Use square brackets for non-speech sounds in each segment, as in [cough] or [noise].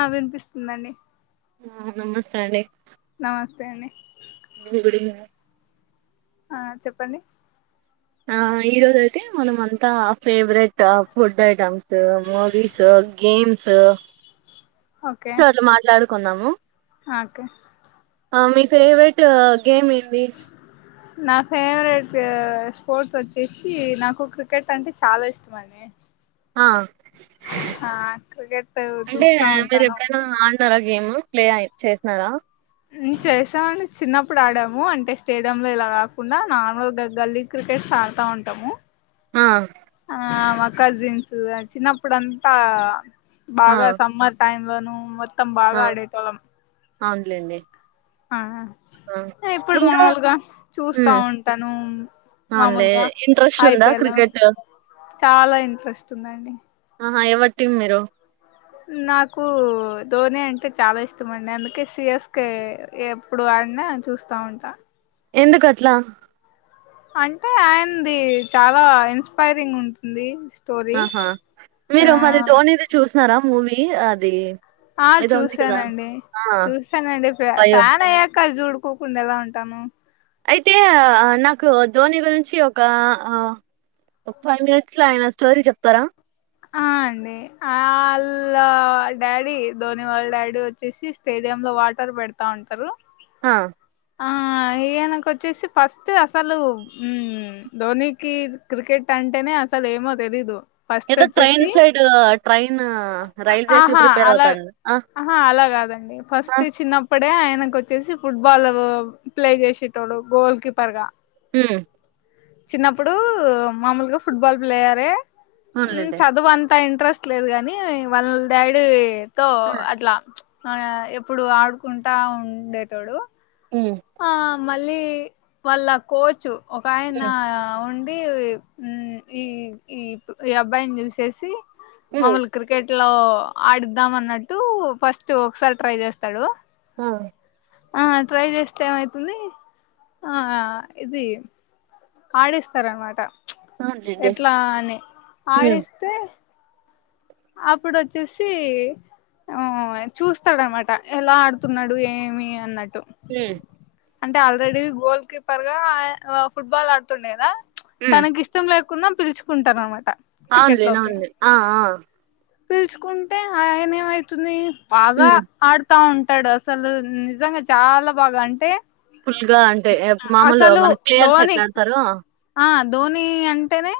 ఆ వినిపిస్తుందండి ఆ నమస్తే అండి నమస్తే అండి గుడ్ ఈవినింగ్ ఆ చెప్పండి ఆ ఈరోజైయితే మనం అంతా favourite food items, movies, games, తు అట్ల్ మాట్లాడు కున్నాము అకే మీ ఫెవరెట్ నా ఫేవరెట్ స్పోర్ట్స్ వచ్చేసి నాకు క్రికెట్ అంటే చాలా ఇష్టం అండి. ఆ ఆ క్రికెట్ చూస్తా ఉంటాను తార గేమ్ ప్లే చేస్నా రా హ్మ్ చేసామండి చిన్నప్పుడు ఆడాము అంటే స్టేడియ లో ఇలా కాకుండా నార్మల్గా గల్లీ క్రికెట్స్ ఆడతా ఉంటాము. ఆ ఆ మా కజిన్స్ తో ఆ చిన్నప్పుడంతా ఆ బాగా సమ్మర్ టైం వాను మొత్తం ఆ బాగా అడతళం అవునులేండి ఆ ఆ ఇప్పుడు ఇంకా మామూలుగా చూస్తా ఉమ్ ఉంటాను అవునులే మామలుగా ఇంట్రెస్ట్ ఉందా అయిపోయలా క్రికెట్ చాలా ఇంట్రెస్ట్ ఉందండి ఆహా ఎవర్ టీం మీరు నాకు ధోని అంటే చాలా ఇష్టమండి అందుకే సి ఎస్ కే ఎప్పుడు ఆడినా చూస్తా ఉంటా ఎందుకట్లా అంటే ఆయనది చాలా ఇన్స్పైరింగ్ ఉంటుంది స్ ఆహా మీరు మరి ధోనిది చూసినారా మూవి యి అది ఆ ఏదో ఉంది కదా చూసానండి ఆ చూసానండి అయ్యో ఫ్యాన్ అయ్యాక చూడు క్కకుండా ఎలా ఉంటాము అయితే నాకు ధోని గురించి ఒక ఆ ఒక ఫైవ్ మినిట్స్ లో ఆయన స్టోరీ చెప్తారా ఆ అండి వా వాళ్ళ డాడీ ధోని వాళ్ళ డాడీ వచ్చేసి స్టేడియ లో వాటర్ పెడతా ఉంటారు ఆ ఆ ఈయనకు వచ్చేసి ఫస్ట్ అసలు ఉ ధోనికి క్రికెట్ అంటేనే అసలు ఏమో తెలీదు ఫస్ట్ ఏదో ట్రైన్ వచ్చేసి సైడ్ ట్రై ఆహా అలా ఆ ఆహా అలా కాదండి ఆ ఫస్ట్ చిన్నప్పటి అంటే ఆయనకు వచ్చేసి ఫుట్బాల్ ప్లే చేసేటోడు గోల్ కీపర్ గా ఉమ్ చిన్నప్పుడు మామూలుగా ఫుట్బాల్ ప్లేయారే ఉమ్ అవునులేండి చదువు అంతా ఇం ఇంట్రెస్ట్ లేదు కాగాని వాళ్ళ డాడీ తో ఉమ్ అట్లా మన ఎప్పుడు ఆడుకుంటా ఉండేటోడు ఉమ్ ఆ మళ్ళీ వాళ్ళ కోచ్ ఒక ఆయనా ఉమ్ ఉ అ ఉమ్ ఈ ఈ ఈ అబ్బాయిని చూసేసి ఉమ్ మాములు క్రికెట్ ఇట్లా ఆడుద్దాం అన్నట్టు ఫస్ట్ ఒకసారి ట్రై చేస్తాడు ఉమ్ ఆ ట్రై చేస్తా ఏమైతుంది ఆ ఇది ఆడిస్తారనమాట అవునులేండి ఎట్లా అని ఉమ్ ఆడిస్తే అప్పుడు వచ్చేసి ఊ చూస్తాడనమాట ఎలా ఆడుతున్నాడు ఏమి అన్నట్టు హ్మ్ అంటే ఆల్రెడీ గోల్డ్ కీపర్ గా ఆ ఫుట్బాల్ ఆడుతుండేన ఉమ్ తనకిష్టం లేవు కొందరు పిల్చుకుంటారనమాట అవునులే అవునులే ఆ ఆ పిలుచుకుంటే ఆయన ఏమవుతుంది బాగా ఉమ్ ఆడుతా అట్టాడు అసలు నిజంగా చాలా బాగా అంటే ఫుల్ గా అంటే మామూలు అసలు మన క్లియర్స్ ధోని ఎట్లాలాడుతారొ ఆ ధోని అంటెనే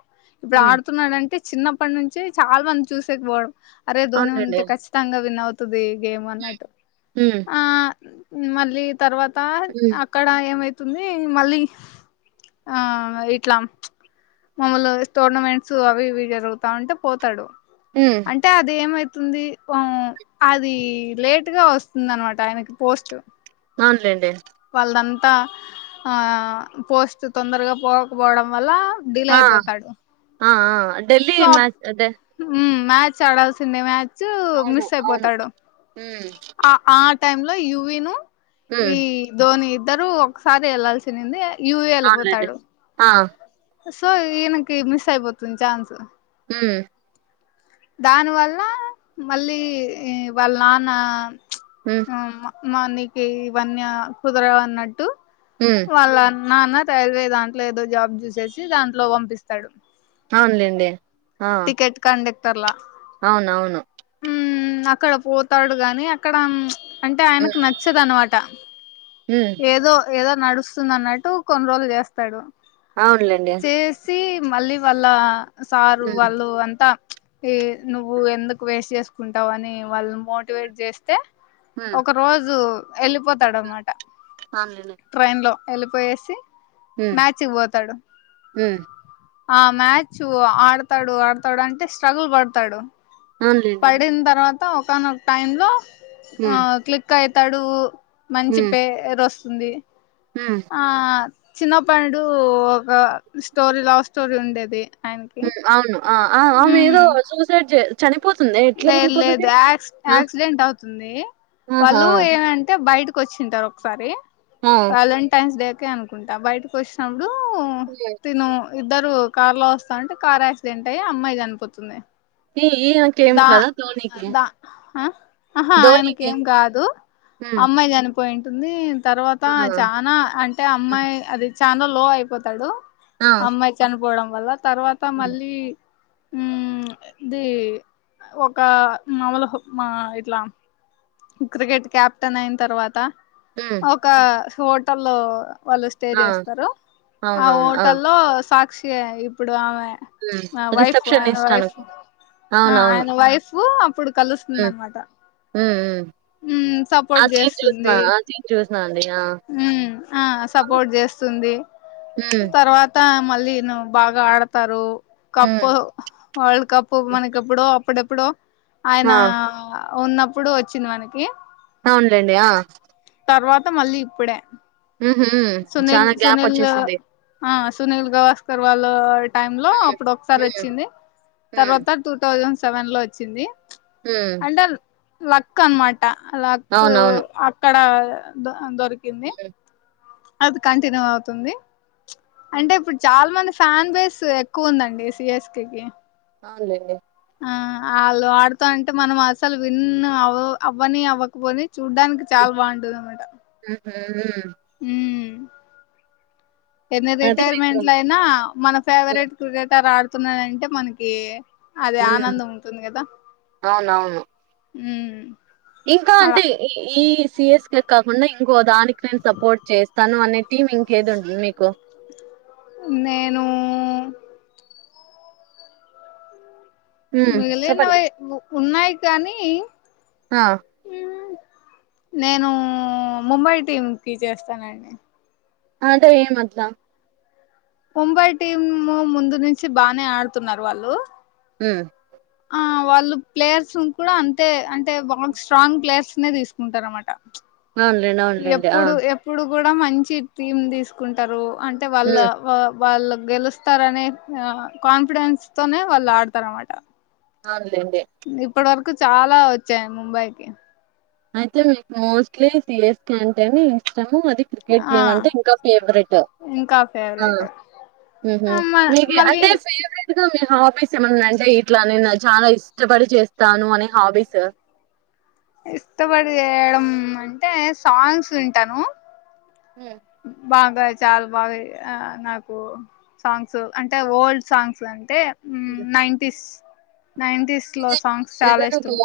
ఇప్పుడు ఉమ్ ఆడుతున్నాడంటే చిన్నప్పటి నుంచి చాల మంది చూసేకిపోవడం అరే ధోని అవునులేండి ఉంటే ఖచ్చితంగా విన్ అవ్ త్తుద్దీ గేమన్నట్టు ఉమ్ ఊ మళ్లీ తర్వాతా ఉమ్ అక్కడ ఏమై తుంది మళ్లీ ఇట్లా మామూలు టోర్నమెంట్స్ అవి ఇవి జరుగుతా ఉంటే పోతాడు ఉమ్ అంటే అది ఎమై స్తుంది ఊ అది లేటుగా వస్తుంది అనమాట ఆయనకి పోస్ట్ ఔను లేండి వాళ్దంతా, ఆ పోస్ట్ తొందరగా పోకపోవడం వల్ల డిలే ఆ అయిపోతాడు ఆఆ ఢిల్లీ సో మ్యాచ్ అది మ్మ్ మ్యాచ్ ఆడాల్సిందే మ్యా చ్చూ మిస్ ఐపోతాడు హ్మ్ టైమ్ లో యూవీ ను ఈ ధోని ఇద్దరు ఒకసారి వెళ్లాల్సినింది యువి అవున్లెండి వెళ్ళిపోతాడు ఆ సో ఇయనకి మిస్ అయిపోతుంది చాన్సు హు దాని వల్ల మళ్ళీ వాళ్ళ నాన్న ఉమ్ నమ్మ మా నీకి వన్య కుదర వన్నట్టు ఉమ్ వాళ్ళన్ నాన్న రైల్వే దాంట్లో ఏదో జాబ్ చూసేసి దాంట్లో పంపిస్తాడు ఔన్లేండి టికెట్ కండక్ టర్లా అవునవును అక్కడ పోతాడు గాని అక్కడ అంటే ఉమ్ ఆయనకు నచ్చదనమాట ఉమ్ ఏదో ఏదో నడుస్తుంది అన్నట్టు కొన్ని రోజులు చేస్తాడు అవునులేండి చేసి మళ్ళీ వాళ్ళ స ఉమ్ వాళ్ళు అంతా ఈ నువ్వు ఎందుకు వేస్ట్ చేసుకుంటావు అని వాళ్ళు మోటివేట్ చేస్తే ఒక రోజు ఎళ్ళిపోతాడు అన్మా అన్లనే ఎళ్ళిపోయేసి మ్యాచ్కు వోతాడు ఉమ్ ఆ మ్యాచ్ ఆడు ఆడతాడు ఆడతాడంటే స్ట్రగుల్ బడుతాడు అవునులేండి పడిన్ తర్వా త్త ఒకనొ టైంలో ఆ ఉమ్ క్లిక్ అయి తడు మంచి ఉమ్ పే రొస్ తుంది ఉమ్ ఆ చిన్నప్పడు ఒక స్టోరీ లవ్ స్టోరీ ఉండేది ఆయనకి ఉ అవును ఆ ఆ ఆమె ఉమ్ ఏదో సూసైడ్ జే లేదు లేదు క్ ఆ యాక్సిడెంట్ అవుతుంది ఆహా వాళ్ళు ఏమంటే బయట వచ్చింటారు ఒకసారి ఆ వాలంటైన్స్ డే ే అనుకుంటా బయటకు వచ్చినం ఇప్పుడు ఉమ్, తను ఇద్దరు కార్ లో వస్తా అంటే కార్ యాక్సిడెంట్ అయ్యి అమ్మాయి చనిపోతుంది ఈ ఈయనకేం దా కదా ధోనికి దా అ ఆహా ధోనికి ఆయనకేం కాదు ఉమ్ అమ్మాయి జని పాయింట్ ఉంది తర్వాత చానా అంటే అమ్మాయి అది చానా లో అయిపోతాడు ఆ ఉమ్, ఆ అమ్మాయి చనిపోవడం మళ్ల తర్వాత ఉమ్ మళ్ళీ ఉ ఇది ఒక మామలు మా ఇట్లా క్రికెట్ కెప్టెన్ అయిన తర్వాత ఉమ్ ఒక హోటల్లో వాళ్ళు స్టే ఆ చేస్తారు ఆ అవునవును ఉమ్ హోటల్లో సా ఇప్పుడు ఆమె వైఫయన రిసెప్షనిస్ట్ వైఫ అను అవునవును. ఆయన వైఫ కలుస్తుంద హ్మ్. అనమాట ఉమ్ [inaudible] ఆ! హ్మ్మ్ ఆ అవును. సపోర్ట్ చేస్తుంది హ్మ్. తర్వాత మళ్ళీను బాగా ఆడతారు హ్మ్. కప్పు వర్ల్డ్ కప్పు మనకిప్పుడు ఎప్పుడు ఎప్పుడ ఆయన ఆ! ఉన్నప్పుడు వచ్చింది మనకి అవునులేండి తర్వాత మళ్ళీ ఇప్పుడే హుహు. హ్మ్. సునీల్ చాలా గ్యాప్ సునీల్ ఒచ్చేసింది. సునీల్ గవాస్కర్ వాళ్ళ టైమ్ లో హ్మ్. అప్పుడు ఒకసారి హ్మ్. వచ్చింది హ్మ్. తర్వాత టూ థౌజండ్ సెవెన్ లో వచ్చింది హ లక్క అన్మాట ఆ లక్కు అక్కడ దొ దొర్ కింది హ్మ్. అది కంటిన్యూ అవుతుంది అంటే హ్మ్. ఇప్పుడు చాలా మంది ఫ్యాన్ బేస్ ఎక్కువ ఉందండి సిఎస్కేకిి అవునులేండి ఆ ఆళ్ళు ఆడుతా అంటే మనం అసలు విన్న అవ్ అవ్వని అవ్వకపోని చూడ్డానికి చాల్ బాగుంటది అన్నమాట హు హుమ్ హుమ్ ఎన్ని అదే మీకు రిటైర్మెంట్లైన అయినా మన హ్మ్. ఫేవరెట్ క్రికెటర్ ఆడు వస్తున్నాడంటే మనకి అదే హ్మ్. ఆనందం ఉంటుంది కదా అవునవును. హుమ్ ఇంకా అంటే ఇ ఈ సిఎస్ కే కాకుండా ఇన్ దానికి నేను సపోర్ట్ చేస్తాను అనే టీం ఇంకేది ఉంటది మీకు నేను హ్మ్. చెప్పండి. మిగిలినవి ఉన్నాయి కానీ ఆ! నేను ముంబై టీం కి చేస్తనండి అంటే ఏమ్ అట్లా ముంబై టీము ముందు నుంచి బానే ఆడుతున్నారు వాళ్ళు హుమ్ ఆ వాళ్ళు ప్లేయర్స్ కూడా అంతే అంటే బాగా స్ట్రాంగ్ ప్లేయర్స్ నే తీసుకుంటారనమాట అవునులేండి అవునులేండి ఆ కూడా మంచి థీమ్ తీసుకుంటారు అంటే వాళ్ళ హ్మ్. వా వాళ్ళు గెలుస్తారనే ఆ కాన్ఫిడెన్స్ తోనే వాళ్ళు ఆడతారనమాట ఆడ ఇప్పుడు వరక్ చాలా వచ్చాయ ముంబైకి అయితే మీకు మోస్ట్లీ సిఎస్ కే అంటేనే ఇ ఇష్టము అది క్రికెట్ ఆ గేమ్ అంటే ఇంకా ఫేవరెట్ ఆ ఇంకా ఫేవరెట్ హుమ్ హు మీకు మళ్ళీ అంటే ఫేవరెట్ గా మీ హా హబీస్ ఏమన్నా అంటే ఇట్లా నేను చాలా ఇష్టపడి చేస్తాను అనే హబీసు ఇష్టపడి చేయడం అంటే సాంగ్స్ వింటాను ఉ బాగా చాలా బాగా నాకు సాంగ్స్ అంటే ఓల్డ్ సాంగ్స్ అంటే ఊమ్ హ్మ్. నైన్టీస్ నైన్టీస్ లో అదే సాంగ్స్ చాలా ఏదైనా ఒక ఇష్టం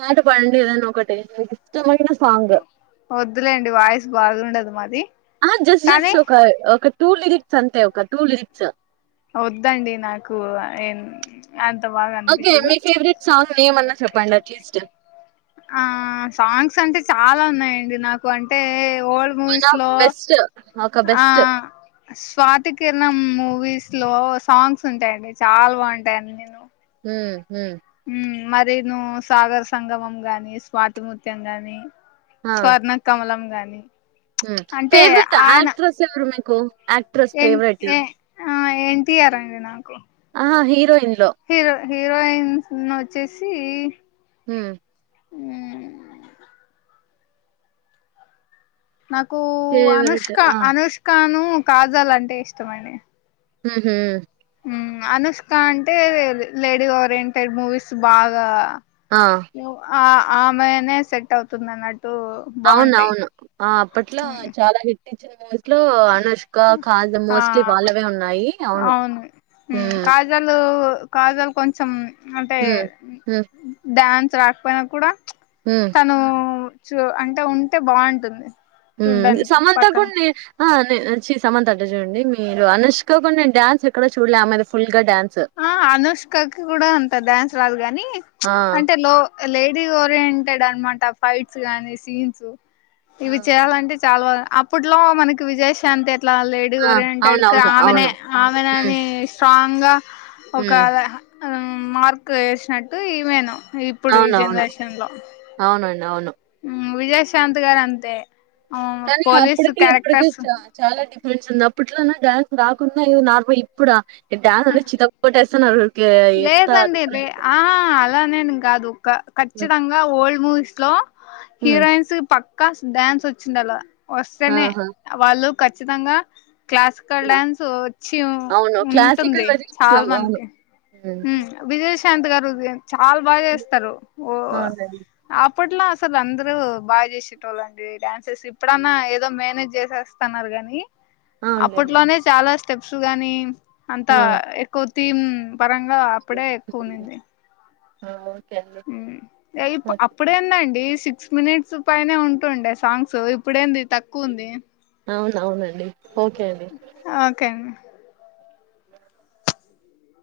పాట పాడండి ఏదన్న ఒకటి మీకు ఇష్టమైన సాంగ్ వద్దులేండి వాయిస్ బాగుండదు మరి ఆ జస్ట్ జస్ట్ ఒక ఒక టూ లిరిక్స్ అంతే ఒక టూ లిరిక్స్ వద్దండి నాకు ఏన్ అ ఓకే మీ ఫేవరెట్ సాంగ్ నేమ్ అన్న చెప్పు ప్పండి అట్లెస్ట్ ఆ సాంగ్స్ అంటే చాలా ఉన్నాయండి నాకు అంటే ఓల్డ్ వన్ మూవిస్ ఆఫ్ లో బెస్ట్ ఒక ఆ best. Swathi Kiranam movies slow songs ఉంటాయండి చాలా బాగుంటాయి అన్నిను ఊ ఊ మరి ను సాగర్ సంగమం గాని స్వాతిముత్యం గాని స్వర్ణ కమలం కానీ హు ఫెవరెట్ ఆక్ట్రస్ ఎవరు మీకు ఆక్ట్రస్ ఎ ఫెవరెట్ ఏ ఆ ఎన్టీఆర్ అండి నాకు హా హీరోయిన్ హీరో హి హీరోయిన్స్ వచ్చేసి హు ఉమ్ నాకు ఫేవరెట్. అనుష్క ఆ! అనుష్కాను కాజల్ అంటే ఇష్టమండి ఉహు హు అనుష్క అంటే లేడీ ఓరియంటెడ్ మూవీస్ బాగా ఆ! ఊ ఆ ఆమెనే సెట్ అవుతుందిన్నట్టు అవున అవును అప్పట్లో ఉమ్ చాలా టిచర్ గాజు ఇట్లో అనుష్క కాజా మోస్ట్లీ ఆ వాళ్ళవే ఉన్నాయి అవును ఉమ్ కాజలు కొంచెం ఉమ్ అంటే హ్మ్. హ్మ్. డ్యాన్స్ రాకపోయినా కూడా హ్మ్. తను చూ అంటే ఉంటే బాగుంటుంది ఉ చూడ్డానికి సమంత పక్కన కూడా నే ఆ నే సమంత అడ్ చూడి మీరు అనుష్కోకుడా నేను డ్యాన్స్ ఎక్కడ చూడలే ఆమె మీది ఫుల్ ఆ అనుష్కకి కూడా అంత డ్యాన్స్ రాదు గాని ఆ! అంటే లో లేడీ ఓరియంటెడ్ అనమాట ఫైట్స్ గానీ సీన్స్ ఆ! ఇవి చేయాలంటే చాలా బ అప్పుట్లో మనకి విజయశాంతి ఇట్లా లేడీ ఆ! ఓరియంట అకి అవునవును. ఆమెనే అవును. హ్మ్. ఆమెని స్ట్రాంగ్ అంగా హ్మ్. ఒకళ ఉమ్ ఉమ్ మార్క్ వేసినట్టు ఇవేను ఇప్పుడు ఈ అవునవును. జనరేషన్ లో అవునండి. అవును విజయశాంత్ గారు అంతే కానీ పోలీసు అప్పటికి ఇప్పటికి క్యారెక్టర్స్ చ చాలా ఫస్ంది అప్పట్లోనే డ్యాన్స్ రాకుండా నార్మల్ ఇప్పుడా డ్యాన్స్ అ చితకోటసన్రుకి ఎంత అ అలా నేను కాదు కా కఖచ్చితంగా ఓల్డ్ మూస్ లో హా హ్మ్ హీరోయిన్స్ పక్క కాస్ డ్యాన్స్ వచ్చింది అలా వస్తేనే ఆహా వాళ్ళు ఖచ్చితంగా క్లాసికల్ డ్యాన్స్ వచ్చి అవును క్లాసికల్ వె వైపు చాల చూస్తున్నాం అవును మందికి హ్మ్ ఉమ్ విజ శాంతకారుగుంది చాలా బాగా చేస్తారు ఓ అవునండి ఆ అప్పట్లో అసలు అందరూ బాగా చేసేటోళ్ళండి డ్యాన్సెస్ ఇప్పుడన్నా ఏదో మేనేజ్ చేసేస్తున్నారు కాని అవునులేండి అప్పట్లోనే చాలాష్ట స్టెప్స్ గాని అంతా ఆ ఎక్కువ తిం పరంగా అప్పుడే ఎక్కువ ఉమ్, ఉడింది. ఆ అండి ఉమ్ అయిప్ ఓకే అప్పుడేందండి సిక్స్ మినిట్స్ పైనే ఉంటుండే సాంగ్స్ ఇప్పుడేంది తక్కువ ఉంది అవునవునండి. ఓకే అండి ఓకే అండి.